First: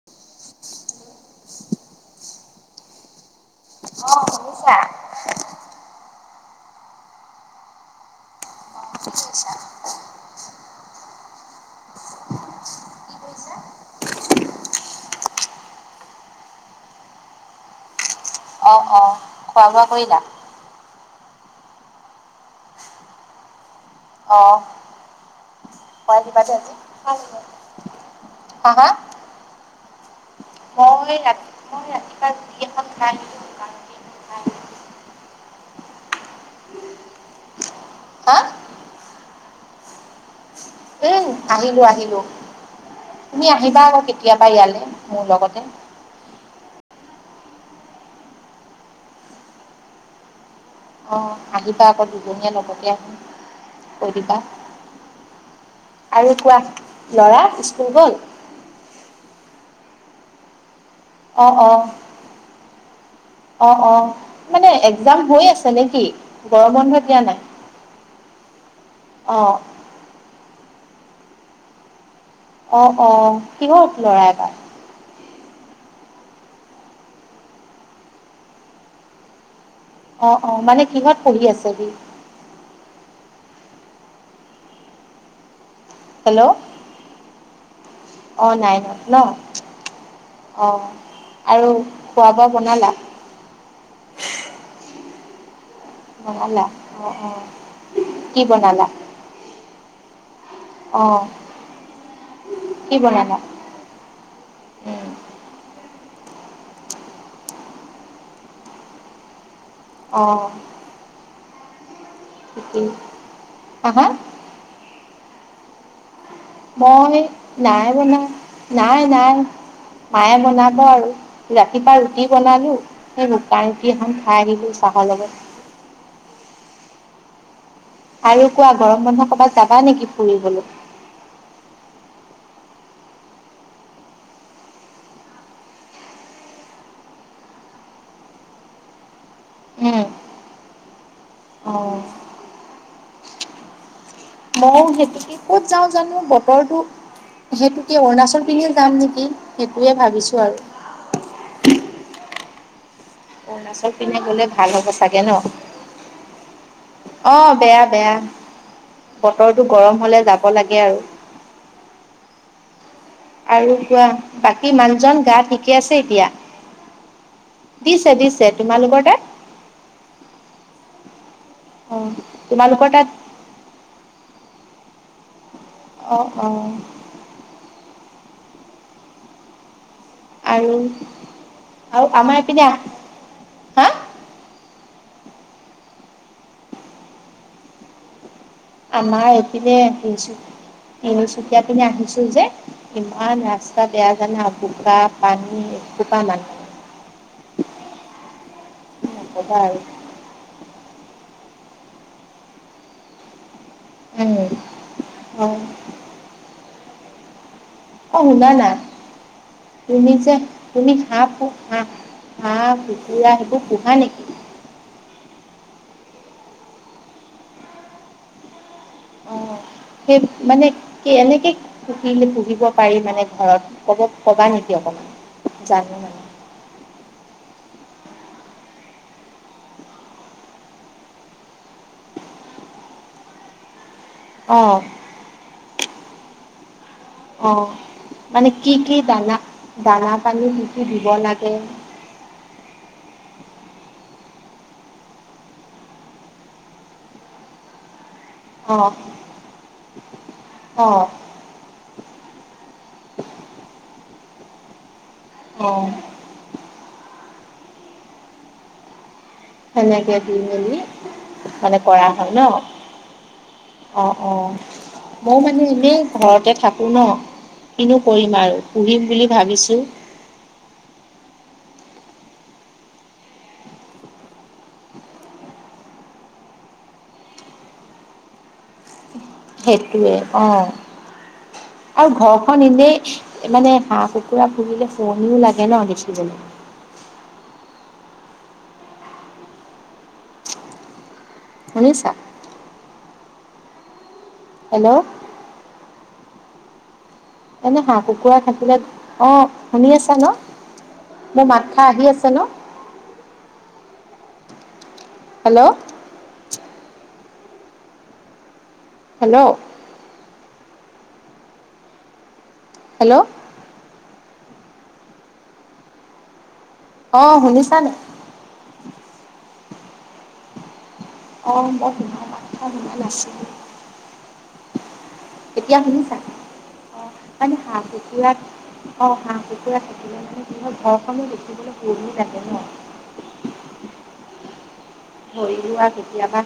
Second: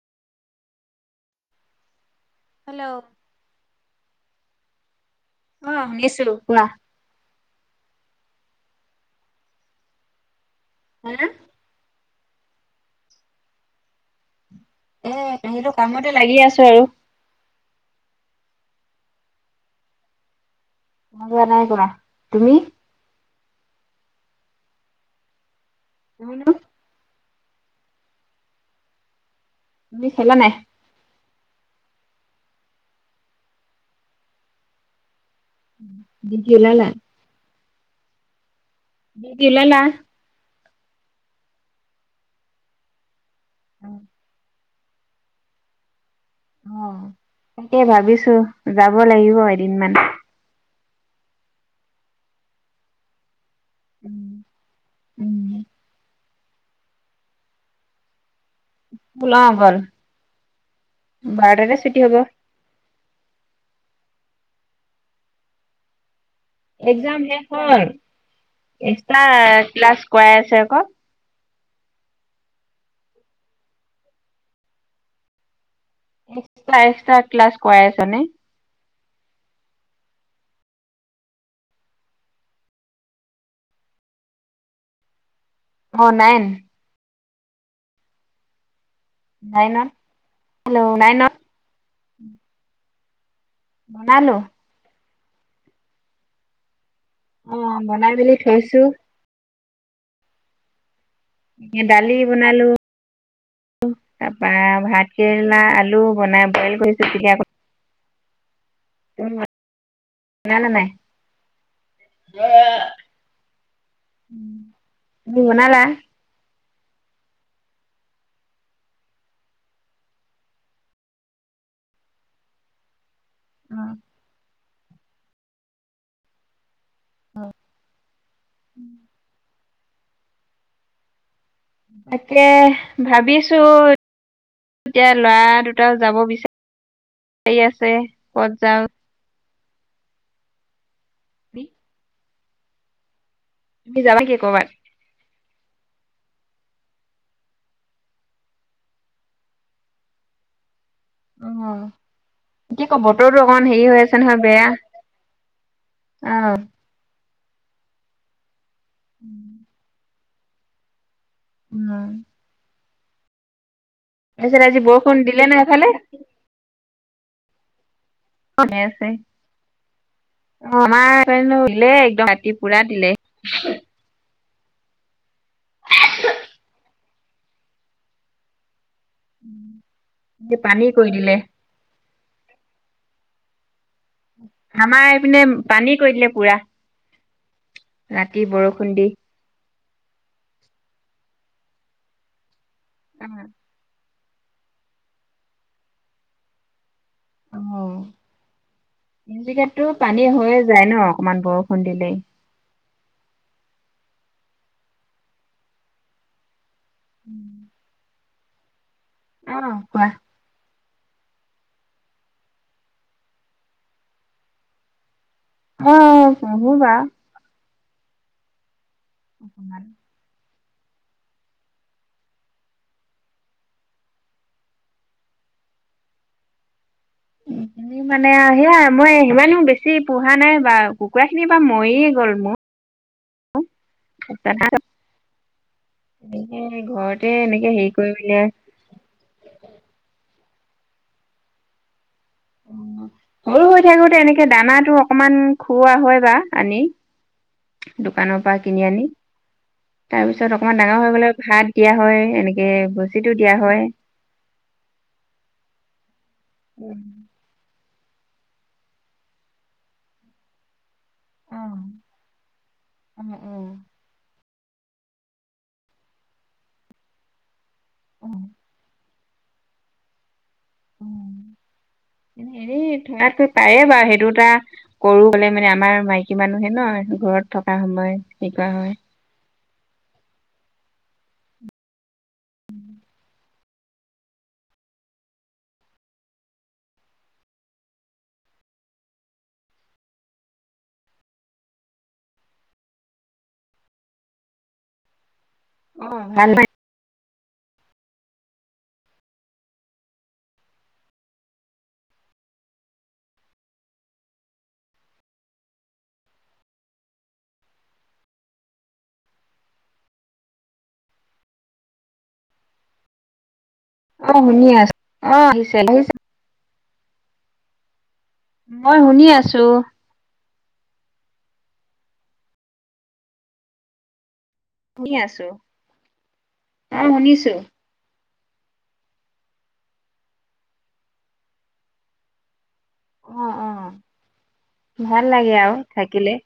[inaudible] [unintelligible] Hello [inaudible] অঁ শুনিছা? [unintelligible] অঁ! শুনিছো। কোৱা? [inaudible] কি কৰিছা [unintelligible] হা! [inaudible] এ সেইটো কামতে লাগি আছো আৰু। [unintelligible] অ-অ! খোৱা-বোৱা কৰিলা? [inaudible] খোৱা-বোৱা নাই কৰা। তুমি? [inaudible] অ! [inaudible] [unintelligible] কিবা যে আজি [inaudible] হা-হা! তুমি খালা নাই? [inaudible] মই ৰাতি মই ৰাতিপুৱা ৰুটি এখন খাই [unintelligible] ডিউটি ওলালা? [unintelligible] হা! [inaudible] ডিউটি ওলালা? [unintelligible] উম আহিলো-আহিলো। তুমি আহিবা আকৌ কেতিয়াবা ইয়ালৈ, মোৰ লগতে। [unintelligible] অঁ! তাকে ভাবিছো, যাব লাগিব এদিনমান। [inaudible] অঁ! আহিবা আকৌ দুজনীয়ে লগতে [unintelligible] কৈ দিবা উম [inaudible] আৰু কোৱা লৰা স্কুল গ'ল? অঁ গ'ল। [inaudible] অ বাৰটাতে ছুটি হ'ব। অঁ-অঁ! মানে এক্সাম হৈ আছে নেকি? [unintelligible] একজাম দিয়া নাই? শেষ হ'ল। এক্সট্ৰা অ ক্লাছ কৰাই আছে আকৌ। [unintelligible] অঁ-অঁ! কিহত ল'ৰা এইবাৰ? [unintelligible] এক্সট্ৰা-এক্সট্ৰা ক্লাছ কৰাই আছে নে? [unintelligible] অঁ-অঁ! মানে কিহত পঢ়ি আছে সি? [inaudible] অ হেল্ল' নাইন [inaudible] অ নাইনত। ন নাইনত [unintelligible] অঁ হেল্ল' নাইনত আৰু খোৱা-বোৱা বনালা? [unintelligible] বনালো। [inaudible] বনালা। অঁ-অঁ! অ বনাই মেলি কি থৈছো বনালা? [inaudible] অঁ [unintelligible] এ দালি বনালো [inaudible] কি বনালা? [inaudible] তাৰপা উম, ভাত কেৰেলা, আলু বনাই বইল কৰিছো। পিটিকা ক [unintelligible] উম [unintelligible] অঁ! [inaudible] [unintelligible] হা-হা! [unintelligible] তুমি বনালা? মই নাই বনোৱা। নাই-নাই [unintelligible] মায়ে বনাব আৰু ৰাতিপুৱা ৰুটি বনালো। [inaudible] শুকান ৰুতি এখন খাই আহিলোঁ চাহৰ লগত। [unintelligible] আৰু কোৱা গৰম বন্ধ ক'বাত যাবা নেকি ফুৰিবলৈ? তাকে ভাবিছোঁ। এতিয়া ল'ৰা দুটাও যাব [unintelligible] আছে ক'ত যাওঁ। উম, অ', [unintelligible] [unintelligible] যাবা। [unintelligible] মই সেইটোকে ক'ত যাওঁ জানোঁ বতৰটো। সেইটোকে অৰুণাচল পিনে যাম নেকি সেইটোৱে ভাবিছোঁ আৰু। অহ। কি [unintelligible] বতৰটো অকমান হেৰি অৰুণাচল হৈ পিনে আছে নহয় গ'লে ভাল বেয়া হ'ব চাগে ন অহ। অ বেয়া, বেয়া বতৰটো গৰম হ'লে যাব লাগে আৰু। [unintelligible] আৰু কোৱা তাৰপিছত বাকী আজি বৰষুণ মানুহজন গা দিলে নে ঠিকে সেইফালে? আছে এতিয়া দিছে দিছ [unintelligible] আছে আমাৰ দিলে অ একদম ৰাতি পুৰা তোমালোকৰ তাত দিলে। [inaudible] অ, অ। আৰু, পানী কৰি দিলে আৰু আমাৰ এইপিনে আহ আমাৰ এইপিনে পানী কৰি দিলে পুৰা ৰাতি বৰষ আমাৰ এইপিনে তিনিচু-তিনিচুকীয়া পিনে আহিছিল যে ইমান ৰাচ। [unintelligible] বেয়া জানা বোকা পানী এক কঁকাল মান। নকবা আৰু [unintelligible] পানী হৈয়ে যায় নহ অকমান বৰষুণ দিলেই। [unintelligible] [unintelligible] [inaudible] অ শুনা না তুমি অ যে। তুমি হাঁহ [unintelligible] হাঁহ কুকুৰা সেইবোৰ পুহা নেকি। [unintelligible] অ [unintelligible] [unintelligible] মানে কি এনেকে [unintelligible] পুহিব পাৰি মানে ঘৰত ক'ব ক'বা নেকি অকমান জানোঁ মানে। তুমি [inaudible] মানে সেয়াই মই সিমানেও বেছি পোহা নাই বা কুকুৰা খিনি বা মৰিয়ে গ'ল ম [unintelligible] অ তাকে ঘৰ অ মানে কি, কি দানা, দানা পানী কি, কি দিব লাগে। [inaudible] সৰু হৈ থাকোঁতে এনেকে দানাটো অকমান খুওৱা হয় বা আনি। দোকানৰ পৰা অ কিনি আনি তাৰপিছত অকমান অ ডাঙৰ হৈ গ'লে ভাত দিয়া হয় এনেক [unintelligible] দিয়া হয়। অ। [unintelligible] সেনেকে দি মেলি অ [unintelligible] কৰা হয় নহ। অ, অ মই মানে এনেই ঘৰতে থাকোঁ নহ কিনো কৰিম অ আৰু। পুহিম বুলি ভাবিছোঁ। অ, [inaudible] হেৰি ধৰাটোয়ে পায়ে বাৰু সেইটো টা কৰো হ'লে মানে আমাৰ মাইকী মানুহে ন ঘৰত থকা সময় হেৰি কৰা হয় সেইটোৱে অহ আৰু ঘৰখন এনেই মানে হাঁহ কুকুৰা পোহিলে শুৱনিও লাগে ন দেখিবলে শুনিছা হেল্ল' অহ সেইকা নৈ এনে হাঁহ কুকুৰা থাকিলে অহ শুনি আছা ন মোৰ মাতখা আহি আছে ন হেল্ল' হেল্ল' হেল্ল' অহ শুনি আছো অহ আহিছে আহিছে অহ শুনিছানে মই শুনি আছো অহ মই সি খা মাত খা শুনা নাছিলো শুনি আছো। এতিয়া শুনিছা অ অহ মানে শুনিছো হাঁহ কুকুৰা অহ হাঁহ কুকুৰা থাকিলে মানে কিহ হয় ঘৰখনো দেখিবলৈ শুৱনি দেখে ন অ অ ভাল লাগে ধৰি আৰু লোৱা থাকিলে। কেতিয়াবা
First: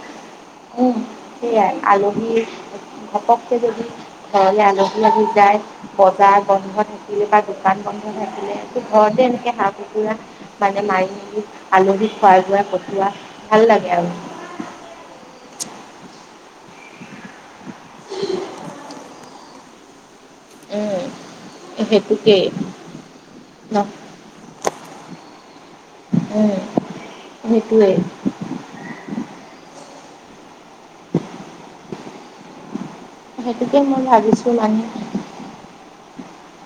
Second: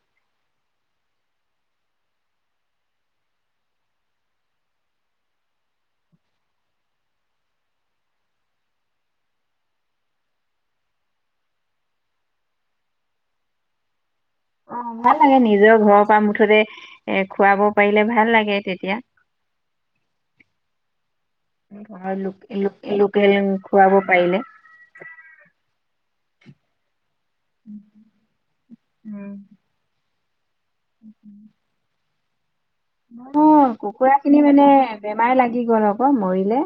উম সেইয়া আলহী ঘপকে যদি ঘৰলে আলহী আহি যায় বজাৰ বন্ধ থাকিলে বা দোকান বন্ধ থাকিলে এইটো ঘৰতে এনেকে হাঁহ কুকুৰা মানে মাৰি আলহীক খোৱা বোৱাই পঠিওৱা ভাল লাগে আৰু অহ ভাল লাগে নিজৰ ঘৰৰ পৰা মুঠতে এ খোৱাৰ পাৰিলে ভাল লাগে তেতিয়া [unintelligible] উম, ঘৰৰ সেইটোকেই লোক লোক লোকেল ন খোৱাব পাৰিলে উম সেইটোৱে উম উম ও মোৰ সেইটোকে মই কুকুৰা খিনি ভাবিছো মানে বেমাৰ লাগি গল আকৌ মৰিলে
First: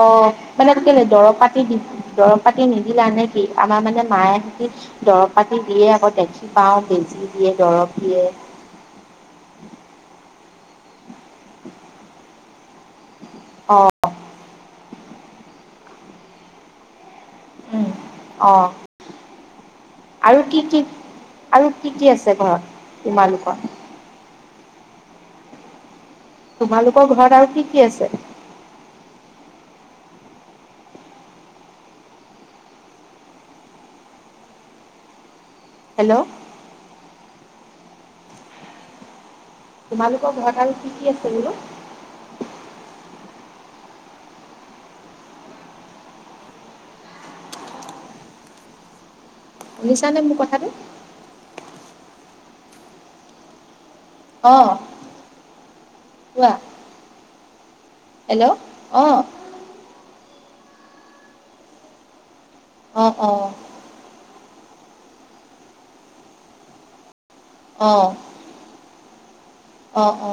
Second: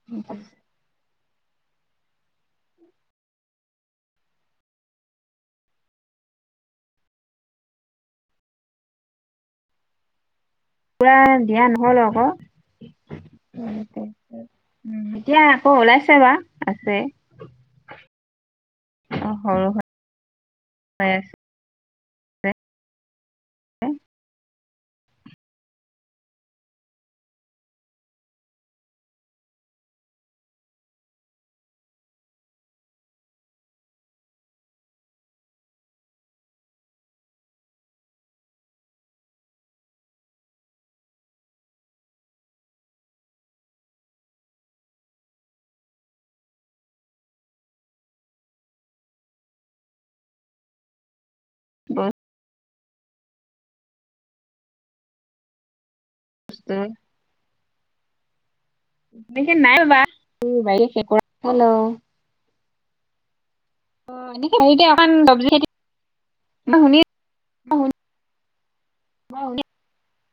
অহ মানে কেলে দৰৱ পাতি দি দৰৱ পাতি নিদিলা নে কি আমাৰ মানে মায়ে দৰৱ পাতি দিয়ে আকৌ দেখি পাওঁ বেজি দিয়ে দৰৱ দিয়ে পোৰা দিয়া নহ'ল আকৌ অ এতিয়া আকৌ ওলাইছে বা আছে উম অহ অ সৰু আৰু কি কি আৰু কি কি আছে ঘৰত তোমালোকৰ তোমালোকৰ ঘৰত আৰু কি কি আছে হেল্ল' তোমালোকৰ ঘৰত আৰু কি কি আছে বোলো শুনিছা নে মোৰ কথাটো হয় অহ উম হেল্ল' অহ এ নাই ভৱা [unintelligible] অ অ। অ এনেকে সেইকে অকান চব্জি খেতি, মই শুনি অ। অ অ অ।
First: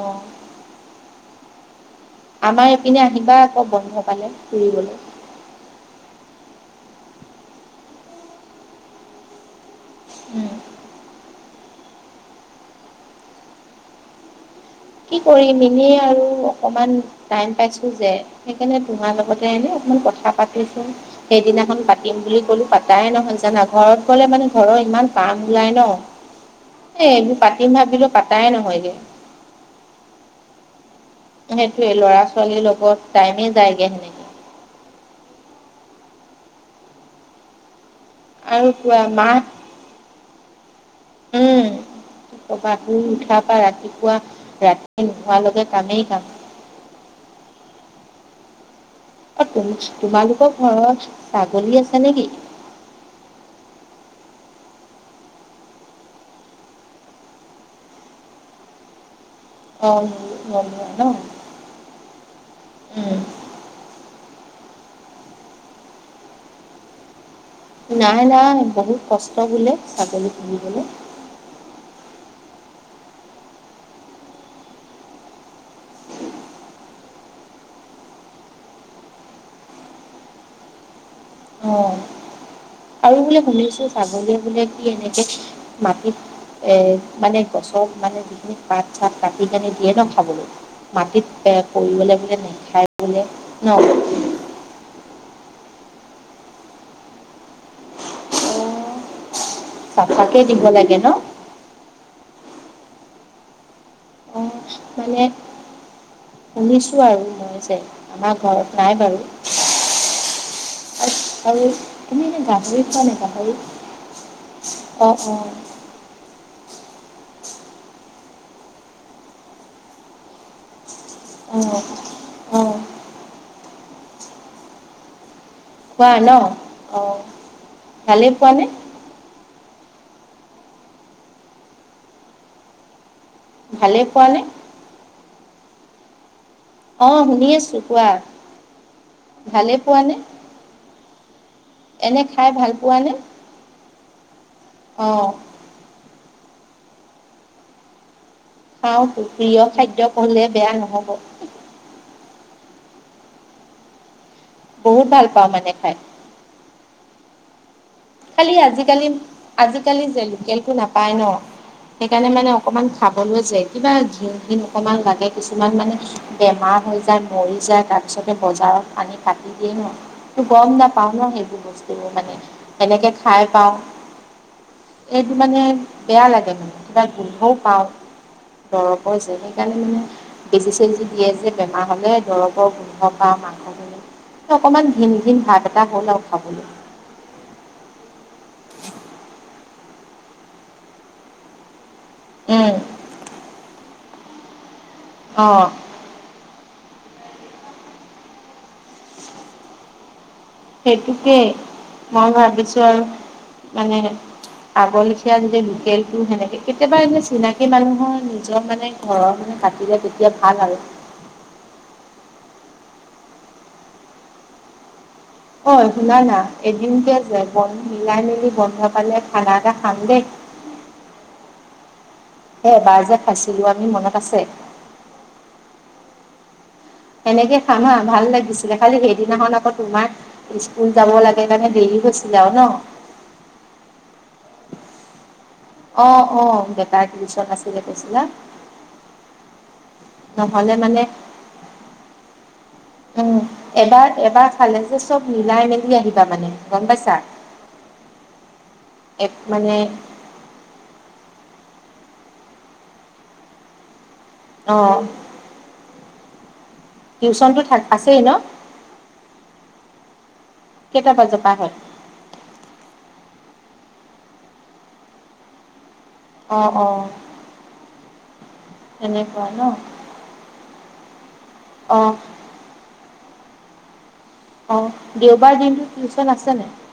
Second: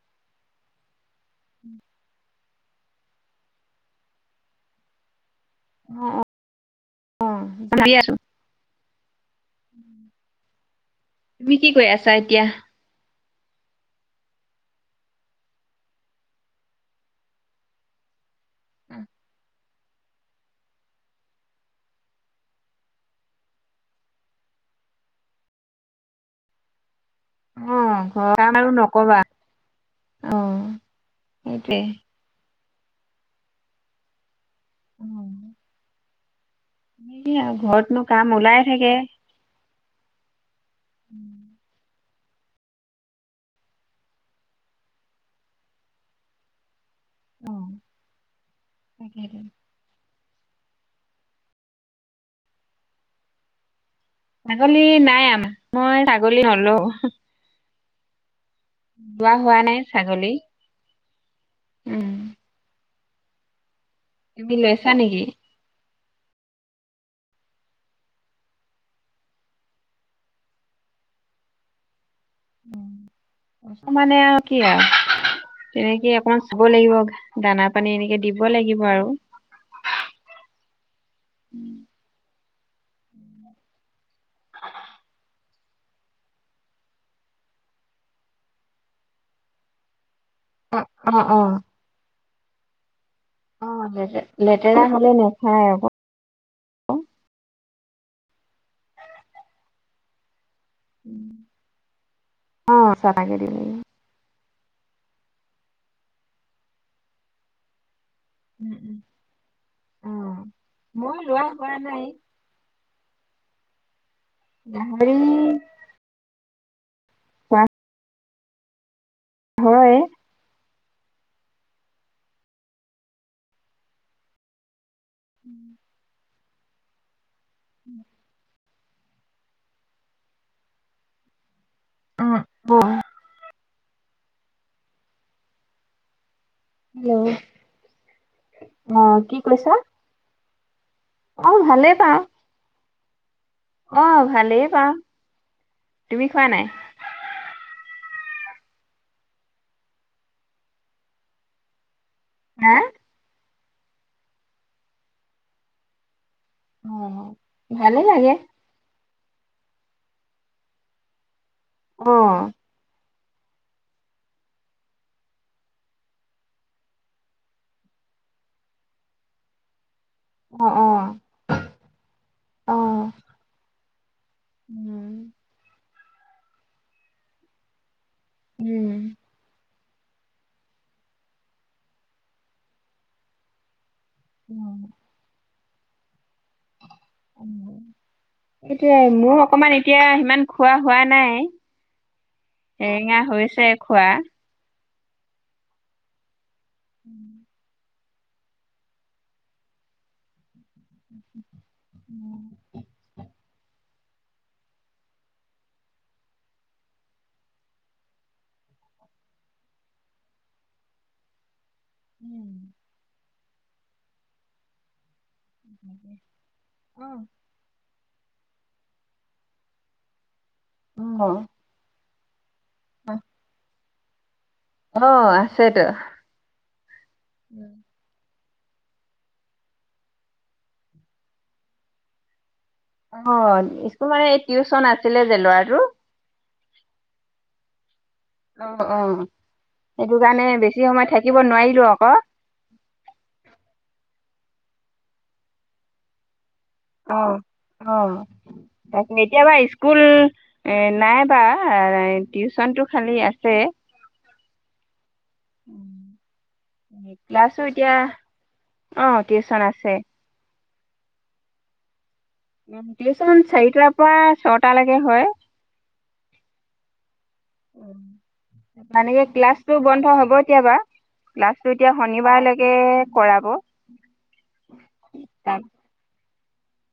উম। আমাৰ ইপিনে আহিবা আকৌ বন্ধ পালে ফুৰিবলে। অ অ [unintelligible] আছো। উম। তুমি কি কৰি আছা এতিয়া? কি কৰিম এনেই আৰু অকমান টাইম পাইছো যে। সেইকাণে তোমাৰ লগতে এনে অকমান কথা পাতিছোন। সেইদিনাখন পাতিম বুলি কলো পাতাই নহয় জানা, ঘৰত গলে মানে ঘৰৰ ইমান কাম ওলাই ন। এ এইবোৰ অ পাতিম ভাবিলো ঘৰৰ পাতাই কাম আৰু নহয়গে। নকবা অ। সেইটোৱে সেইটোয়ে ল'ৰা ছোৱালীৰ লগত টাইমে যায়গে হেনে অহ। এনেইহে আও ঘৰতনো কাম আৰু ওলাই থাকে। পুৱা মাহ উম। কবা শুই উঠা পা ৰাতিপুৱা ৰাতি নোহোৱালৈকে কামেই কাম। অ তাকে। অ তোমছ তোমালোকৰ ঘৰত ছাগলী আছে নেকি? ছাগলী নাই আমা, মই ছাগলী নলও। যোৱা হোৱাত অ বোলো নলও ন, উম উম। তুমি লৈছা নেকি? নাই নাই বহুত কষ্ট বোলে ছাগলী পুহিবলে। [inaudible] কষ্ট মানে আও কি আও। তেনেকে অকমান চাব লাগিব দানা পানী এনেকে দিব লাগিব আৰু। অ আৰু বোলে শুনিছো ছাগলীয়ে বোলে কি এনেকে মাটিত এ মানে গছৰ মানে যিখিনি পাত চাত কাটি কানি দিয়ে ন খাবলৈ অ', মাটিত অ', অ', পৰি গ'লে বোলে নাখায় বোলে ন? লেত লেতেৰা হ'লে নাখায় আক। অ চাফাকে দিব লাগে ন? অ চাফাকে দিব লাগে। অ মানে শুনিছোঁ আৰু মই যে আমাৰ ঘৰত উম, নাই বাৰু, উম। আত মই লোৱা আৰু হোৱা নাই, তুমি এনে গাহৰি খোৱানে গাহৰি। অ গাহৰি অ খোৱা হয়। অ। অ উম। খোৱা ন। অ ভালেই পোৱানে? অ বৌ ভালে পোৱা নে? অ হেল্ল', শুনি আছো কোৱা অ', কি কৈছা? ভালে পোৱা নে? অ ভালে। এনে খাই ভাল পোৱানে। অ ভালেই পাওঁ তুমি খোৱা নাই। খাও প্ৰিয় খাদ্য কলে বেয়া নহব। হা! বহুত ভাল পাওঁ মানে খাই। অ ভালেই লাগে। খালি আজি-কালি আজি-কালি যে লোকেলটো নাপায় ন সেইকাৰণে অ', মানে অকণমান খাবলৈ যায় কিবা ঘিণ ঘিণ অকণমান লাগে কিছুমান মানে বেমাৰ হৈ যায় মৰি যায় তাত তাৰপিছতে বজাৰত পানী কাটি দিয়েই ন। গম অ', অ', নাপাও ন সেইবোৰ বস্তুৰ মানে সেনেকে অ', খাই পাওঁ। উম। এইটো মানে বেয়া লাগে মানে কিবা গোন্ধও পাওঁ দৰৱ উম। কৰিছে সেইকাৰণে মানে- বেজি চেজি দিয়ে যে বেমাৰ হলে দৰৱৰ গোন্ধ বা মাংস অকমান ঘিন ঘিন ভাৱ এটা হ'ল আৰু খাবলে। সেইটোৱে মোৰ অকমান এতিয়া সিমান খোৱা হোৱা নাই। উম। সেৰেঙা হৈছে খোৱা। অ, উম। সেইটোকেই মই ভাবিছো আৰু মানে আগৰ লেখিয়া যে লোকেলটো সেনেকে কেতিয়াবা এনে চিনাকি মানুহৰ নিজৰ মানে ঘৰৰ মানে কাটিলে তেতিয়া ভাল আৰু, উম! অ শুনা না এদিনকে যে বন্ধ মিলাই মেলি বন্ধ পালে খানা এটা খাম দেই। উম! এ এবাৰ যে খাইছিলো আমি মনত আছে। অ আছেতো। সেনেকে খাম হা ভাল লাগিছিলে খালি সেইদিনাখন আকৌ তোমাক। স্কুল যাব লাগে কাৰনে দেৰি হৈছিলে আৰু ন। অ স্কুল মানে টিউচন আছিলে যে ল'ৰাটো অ অ বেটা টিউশচন আছিলে কৈছিলা। অ অ সেইটো কাৰণে নহলে বেছি মানে সময় থাকিব নোৱাৰিলো আক উ এবাৰ এবাৰ খালে যে চব মিলাই মেলি আহিবা মানে- গম পাইছা অ অ তাক এক এতিয়াবা মানে স্কুল এ নাইবা টিউচন টো খালি আছে। অ' টিউচনটো ক্লাছো থাক এতিয়া আছেই ন অ টিউচন আছে। কেইটা বাজ পা আহে টিউচন চাৰিটাৰ পৰা ছটা লৈকে হয় অ অ মানে কি তেনেকুৱা ন ক্লাছটো বন্ধ হব। কেতিয়াবা লাষ্টটো এতিয়া অ শনিবাৰ লৈকে কৰাব। অ দেওবাৰ তাৰ দিনতো টিউচন আছে নাই।